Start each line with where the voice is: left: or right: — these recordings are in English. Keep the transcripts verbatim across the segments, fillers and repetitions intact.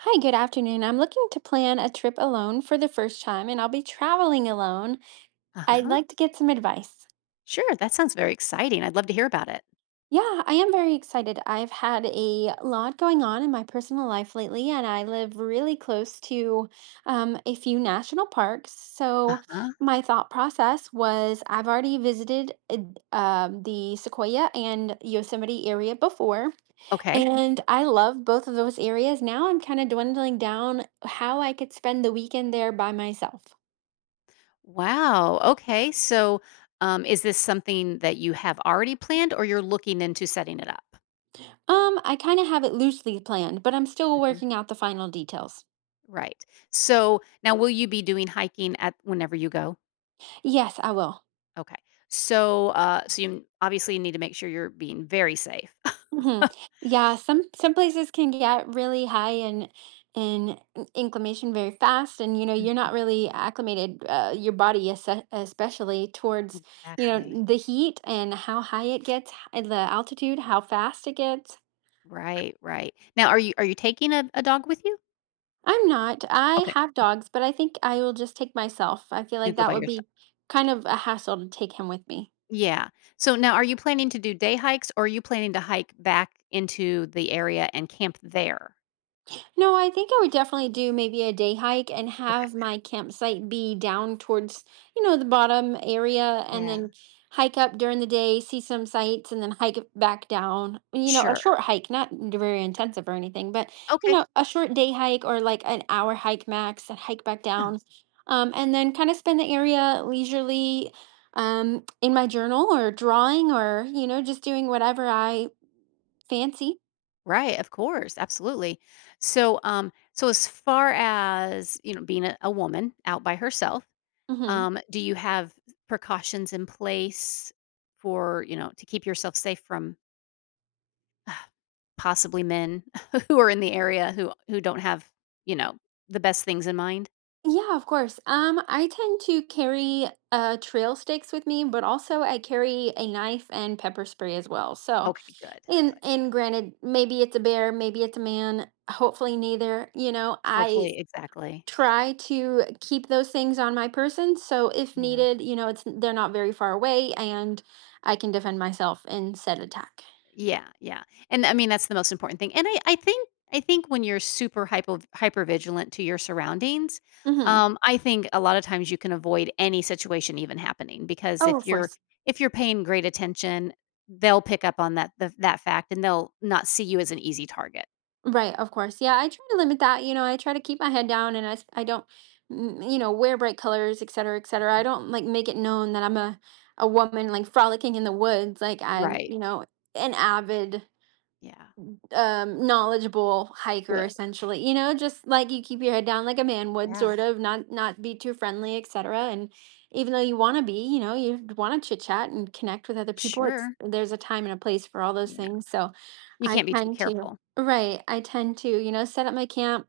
right: Hi, good afternoon. I'm looking to plan a trip alone for the first time, and I'll be traveling alone. I'd
left: Uh-huh.
right: like to get some advice.
left: Sure, that sounds very exciting. I'd love to hear about it.
right: Yeah, I am very excited. I've had a lot going on in my personal life lately, and I live really close to um, a few national parks. So
left: Uh-huh.
right: my thought process was I've already visited uh, um, the Sequoia and Yosemite area before.
left: Okay.
right: And I love both of those areas. Now I'm kind of dwindling down how I could spend the weekend there by myself.
left: Wow. Okay. So, um, is this something that you have already planned or you're looking into setting it up?
right: Um, I kind of have it loosely planned, but I'm still
left: Mhm.
right: working out the final details.
left: Right. So now will you be doing hiking at whenever you go?
right: Yes, I will.
left: Okay. So uh so you obviously need to make sure you're being very safe.
right: Hmm. Yeah, some some places can get really high in in inclination very fast, and you know you're
left: Mhm.
right: not really acclimated, uh, your body es- especially towards you know
left: Exactly.
right: the heat and how high it gets, h- the altitude, how fast it gets.
left: Right, right. Now are you are you taking a, a dog with you?
right: I'm not. I
left: Okay.
right: have dogs, but I think I will just take myself. I feel
left: You
right: like
left: go
right: that
left: by
right: would
left: yourself.
right: be kind of a hassle to take him with me.
left: Yeah. So now are you planning to do day hikes or are you planning to hike back into the area and camp there?
right: No, I think I would definitely do maybe a day hike and
left: Okay.
right: have my campsite be down towards, you know, the bottom area and
left: Yeah.
right: then hike up during the day, see some sights and then hike it back down. You know, a
left: Sure.
right: short hike, not very intensive or anything, but you
left: Okay.
right: know, a short day hike or like an hour hike max and hike back
left: Yeah.
right: down. Um, and then kind of spend the area leisurely um in my journal or drawing or, you know, just doing whatever I fancy.
left: Right. Of course. Absolutely. So, um, so as far as you know, being a, a woman out by herself,
right: Hmm.
left: um, do you have precautions in place for you know to keep yourself safe from possibly men who are in the area who who don't have you know the best things in mind?
right: Yeah, of course. Um, I tend to carry uh trail sticks with me, but also I carry a knife and pepper spray as well. So,
left: Okay. Good.
right: and
left: Good.
right: and granted, maybe it's a bear, maybe it's a man, hopefully neither. You know, I
left: Hopefully, exactly.
right: try to keep those things on my person, so if
left: Yeah.
right: needed, you know, it's they're not very far away and I can defend myself in said attack.
left: Yeah, yeah, and, I mean, that's the most important thing, and I I think I think when you're super hypo hyper vigilant to your surroundings,
right: Mm-hmm.
left: um, I think a lot of times you can avoid any situation even happening because
right: Oh,
left: if
right: of
left: you're
right: course.
left: if you're paying great attention, they'll pick up on that the that fact, and they'll not see you as an easy target.
right: Right, of course. Yeah, I try to limit that. You know, I try to keep my head down and I, s- I don't, mm, you know, wear bright colors, et cetera, et cetera. I
left: Mhm.
right: don't like make it known that I'm a, a woman like frolicking in the woods. Like I'm,
left: Right.
right: you know, an avid
left: Yeah.
right: um knowledgeable hiker
left: Good.
right: essentially, you know, just like you keep your head down like a man would
left: Yeah.
right: sort of, not not be too friendly, etc. And even though you want to be, you know, you want to chit chat and connect with other people, it's
left: Sure.
right: there's a time and a place for all those
left: Yeah.
right: things. So
left: You
right: i
left: can't be too
right: tend to
left: careful.
right: right i tend to, you know, set up my camp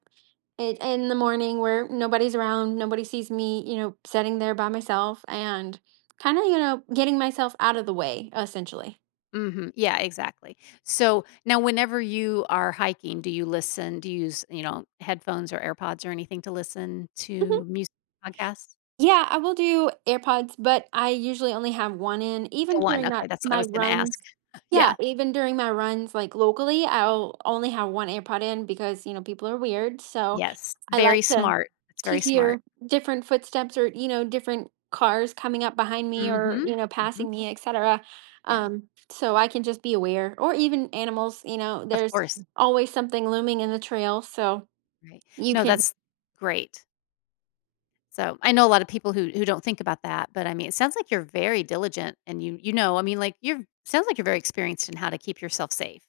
right: it, in the morning where nobody's around, nobody sees me, you know, sitting there by myself and kind of, you know, getting myself out of the way essentially.
left: Mhm. Yeah, exactly. So now whenever you are hiking, do you listen do you use, you know, headphones or AirPods or anything to listen to music podcasts?
right: Yeah, I will do AirPods, but I usually only have one in. Even
left: The one,
right: during
left: okay,
right: that
left: that's what I
right: my
left: was gonna ask.
right: runs, yeah,
left: Yeah.
right: even during my runs, like, locally, I'll only have one AirPod in because, you know, people are weird. So
left: Yes.
right: I
left: Very
right: like to
left: smart. That's
right: to
left: very smart.
right: hear different footsteps or, you know, different cars coming up behind me or,
left: Mhm.
right: you know,
left: Mhm.
right: passing me, etcetera,
left: Yeah.
right: um, so I can just be aware, or even animals, you know,
left: Of
right: there's
left: course.
right: always something looming in the trail, so
left: Right.
right: you
left: No,
right: can.
left: that's great. So, I know a lot of people who who don't think about that, but I mean, it sounds like you're very diligent and you you know, I mean, like, you're sounds like you're very experienced in how to keep yourself safe.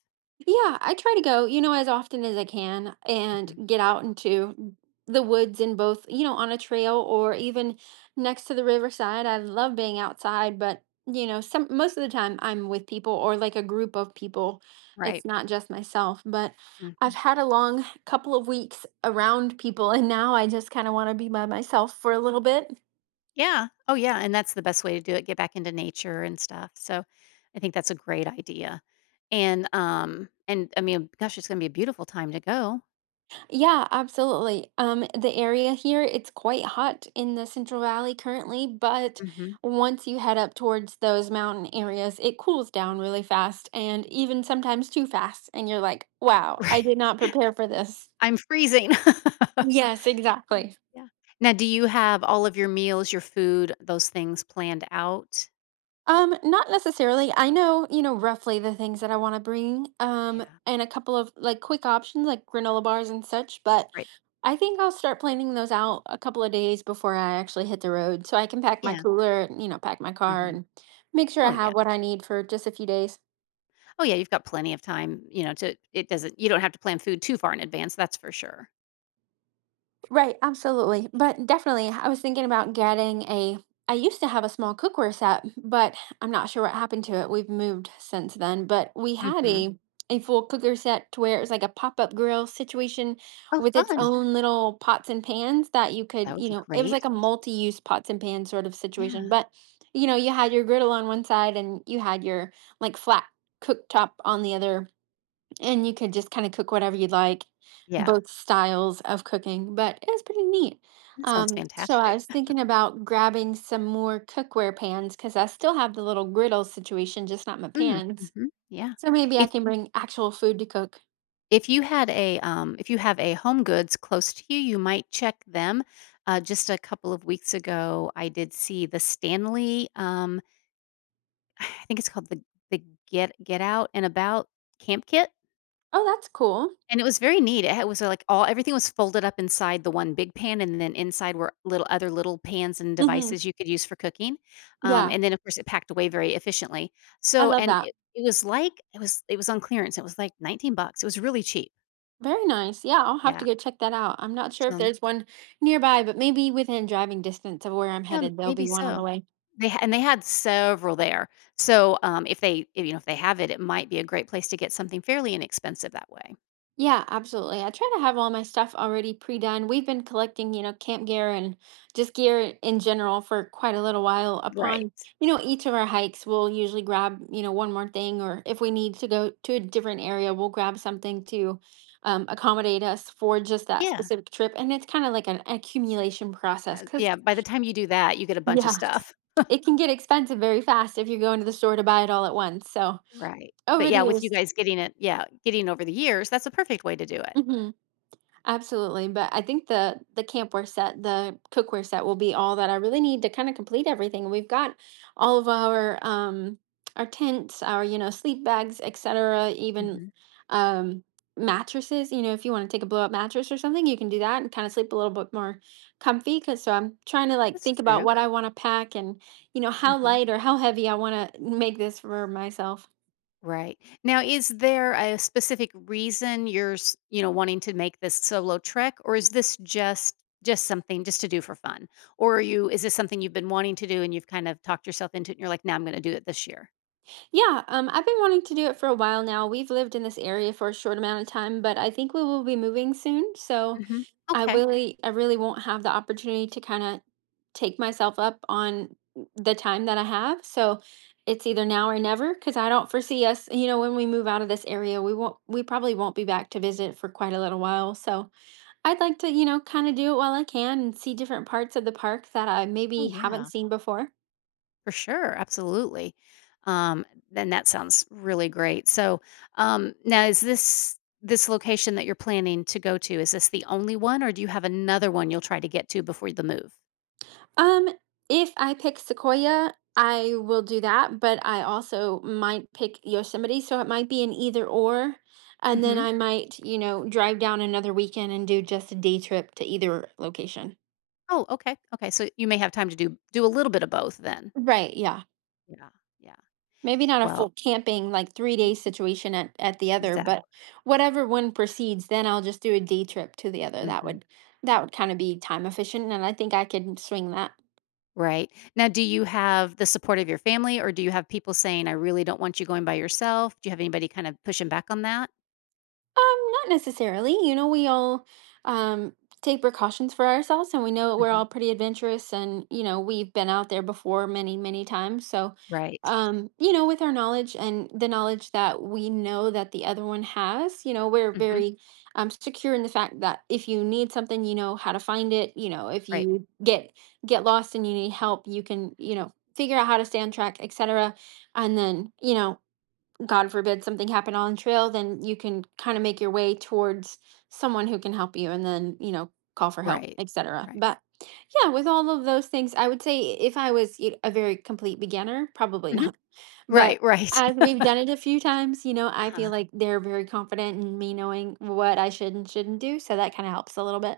right: Yeah, I try to go, you know, as often as I can and
left: Mhm.
right: get out into the woods in both, you know, on a trail or even next to the riverside. I love being outside, but you know, some most of the time I'm with people or like a group of people. It's
left: Right.
right: not just myself, but I've
left: Mhm.
right: had a long couple of weeks around people and now I just kind of want to be by myself for a little bit.
left: Yeah. Oh, yeah, and that's the best way to do it, get back into nature and stuff, so I think that's a great idea, and, um and, I mean, gosh, it's gonna be a beautiful time to go.
right: Yeah, absolutely. Um, the area here, it's quite hot in the Central Valley currently, but
left: Mhm.
right: once you head up towards those mountain areas, it cools
left: Yeah.
right: down really fast and even sometimes too fast. And you're like, wow, I
left: Right.
right: did not prepare for this.
left: I'm freezing.
right: Yes, exactly.
left: Yeah. Now do you have all of your meals, your food, those things planned out?
right: Um, not necessarily. I know, you know, roughly the things that I want to bring, um,
left: Yeah.
right: and a couple of like quick options like granola bars and such, but
left: Right.
right: I think I'll start planning those out a couple of days before I actually hit the road so I can pack my
left: Yeah.
right: cooler, and, you know, pack my car
left: Mhm.
right: and make sure I
left: Oh, yeah.
right: have what I need for just a few days.
left: Oh, yeah, you've got plenty of time, you know, to it doesn't you don't have to plan food too far in advance, that's for sure.
right: Right,
left: Yeah.
right: absolutely. But definitely, I was thinking about getting a. I used to have a small cookware set, but I'm not sure what happened to it. We've moved since then, but we had
left: Mhm.
right: a a full cooker set to where it was like a pop-up grill situation
left: Oh,
right: with its
left: fun.
right: own little pots and pans that you
left: That
right: could,
left: would
right: you
left: be
right: know, it was
left: great.
right: like a multi-use pots and pans sort of situation.
left: Yeah.
right: But, you know, you had your griddle on one side and you had your like flat cooktop on the other and you could just kind of cook whatever you'd like,
left: Yeah.
right: both styles of cooking, but it was pretty neat.
left: That sounds
right: Um, so I
left: fantastic.
right: was thinking about grabbing some more cookware pans because I still have the little griddle situation, just not my
left: Mm,
right: pans.
left: mhm, yeah.
right: So maybe I
left: If
right: can bring actual food to cook.
left: if you had a, um if you have a Home Goods close to you, you might check them. Uh, just a couple of weeks ago, I did see the Stanley, um I think it's called the the Get Get Out and About camp kit.
right: Oh, that's cool.
left: And it was very neat. It had was, uh, like, All everything was folded up inside the one big pan, and then inside were little other little pans and
right: Hmm.
left: devices you could use for cooking. Um,
right: Yeah,
left: and then, of course, it packed away very efficiently.
right: I
left: So
right: love
left: and
right: that.
left: it it was like it was it was on clearance. It was like nineteen bucks. It was really cheap.
right: Very nice. Yeah, I'll have
left: Yeah.
right: to go check that out. I'm not sure
left: So,
right: if
left: um,
right: there's one nearby, but maybe within driving distance of where I'm
left: yeah,
right: headed, there'll
left: maybe
right: be one on the
left: so.
right: way.
left: They ha and they had several there. So, um, if they if, you know, if they have it, it might be a great place to get something fairly inexpensive that way.
right: Yeah, absolutely. I try to have all my stuff already pre-done. We've been collecting, you know, camp gear and just gear in general for quite a little while. Upon,
left: Right.
right: you know, each of our hikes, we'll usually grab, you know, one more thing, or if we need to go to a different area, we'll grab something to um, accommodate us for just that
left: Yeah.
right: specific trip. And it's kind of like an accumulation process
left: Uh,
right: because,
left: yeah, by the time you do that, you get a bunch of
right: yeah,
left: stuff.
right: it can get expensive very fast if you're going to the store to buy it all at once. So
left: Right. But
right: over the
left: yeah, with you
right: years,
left: guys getting it yeah, getting over the years, that's a perfect way to do it.
right: mhm. Absolutely, but I think the the campware set, the cookware set will be all that I really need to kind of complete everything. We've got all of our um our tents, our you know sleep bags, etcetera, even
left: Mhm.
right: um mattresses, you know, if you want to take a blow up mattress or something, you can do that and kind of sleep a little bit more comfy. Cause so I'm trying to like
left: That's
right: think about
left: true.
right: what I want to pack and you know how
left: Mhm.
right: light or how heavy I want to make this for myself.
left: Right. Now is there a specific reason you're, s you know, wanting to make this solo trek, or is this just just something just to do for fun? Or are you is this something you've been wanting to do and you've kind of talked yourself into it and you're like, "Now I'm gonna do it this year"?
right: Yeah, um, I've been wanting to do it for a while now. We've lived in this area for a short amount of time, but I think we will be moving soon. So
left: Mhm.
right: I
left: Okay.
right: really, I really won't have the opportunity to kind of take myself up on the time that I have. So it's either now or never because I don't foresee us, you know, when we move out of this area, we won't, we probably won't be back to visit for quite a little while. So I'd like to, you know, kind of do it while I can and see different parts of the park that I
left: Oh,
right: maybe haven't
left: yeah.
right: seen before.
left: For sure, absolutely. Um, then that sounds really great. So, um, now is this this location that you're planning to go to? Is this the only one, or do you have another one you'll try to get to before the move?
right: Um, if I pick Sequoia, I will do that, but I also might pick Yosemite, so it might be an either or. And then
left: Hmm.
right: I might, you know, drive down another weekend and do just a day trip to either location.
left: Oh, okay, okay. So you may have time to do do a little bit of both then.
right: Right, yeah.
left: Yeah, yeah.
right: Maybe not a full
left: Well,
right: camping, like three day
left: mm,
right: situation at, at the other, but
left: exactly.
right: whatever one proceeds, then I'll just do a day trip to the other. That
left: Hmm.
right: would that would kind of be time efficient and I think I could swing that.
left: Right now, do you have the support of your family, or do you have people saying, "I really don't want you going by yourself"? Do you have anybody kind of pushing back on that?
right: Um, not necessarily. You know, we all um take precautions for ourselves and we know we're
left: Hmm.
right: all pretty adventurous and, you know, we've been out there before many, many times. So,
left: Right.
right: um, you know, with our knowledge and the knowledge that we know that the other one has, you know, we're
left: Hmm.
right: very um secure in the fact that if you need something, you know how to find it, you know, if
left: Right.
right: you get get lost and you need help, you can, you know, figure out how to stay on track, etcetera. And then, you know, God forbid something happened on the trail, then you can kind of make your way towards someone who can help you and then, you know, call for help,
left: Right.
right: etcetera.
left: Right.
right: But yeah, with all of those things, I would say if I was you a very complete beginner, probably
left: Mhm.
right: not. But
left: Right, right.
right: as we've done it a few times, you know, I
left: uh
right: feel like they're very confident in me knowing what I should and shouldn't do. So that kind of helps a little bit.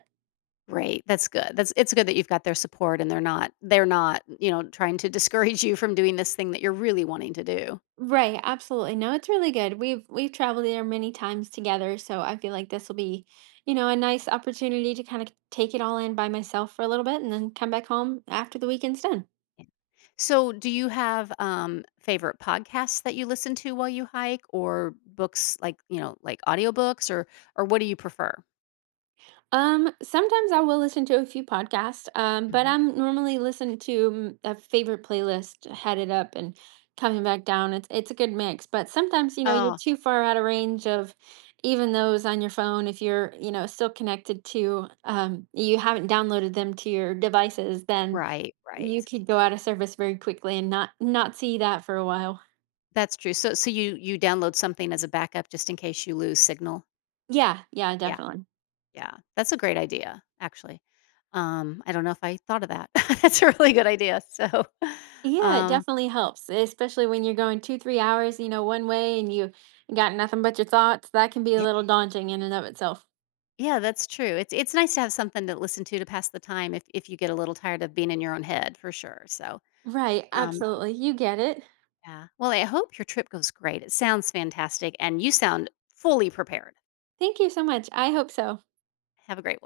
left: Right, that's good. That's it's good that you've got their support and they're not they're not, you know, trying to discourage you from doing this thing that you're really wanting to do.
right: Right, absolutely. No, it's really good. We've we've traveled there many times together, so I feel like this will be, you know, a
left: Yeah,
right: nice opportunity to kind of take it all in by myself for a little bit and then come back home after the weekend's done.
left: yeah. So, do you have, um, favorite podcasts that you listen to while you hike or books like, you know, like audiobooks or or what do you prefer?
right: Um, sometimes I will listen to a few podcasts, um, but
left: Mhm.
right: I'm normally listening to mm, a favorite playlist headed up and coming back down. It's it's a good mix, but sometimes, you know, you're
left: Oh,
right: too far out of range of even those on your phone if you're, you know, still connected to um you haven't downloaded them to your devices, then
left: right,
right: you
left: right.
right: could go out of service very quickly and not not see that for a while.
left: That's true. So so you you download something as a backup just in case you lose signal?
right: Yeah, yeah,
left: Yeah.
right: definitely.
left: Yeah, that's a great idea, actually. Um, I don't know if I thought of that. That's a really good idea. So,
right: Yeah, it
left: um,
right: definitely helps, especially when you're going two, three hours, you know, one way and you got nothing but your thoughts. That can be a
left: yeah,
right: little daunting in and of itself.
left: yeah, that's true. It's it's nice to have something to listen to to pass the time if if you get a little tired of being in your own head, for sure. So,
right: Right,
left: um,
right: absolutely. You get it.
left: yeah. Well, I hope your trip goes great. It sounds fantastic, and you sound fully prepared.
right: Thank you so much. I hope so.
left: Have a great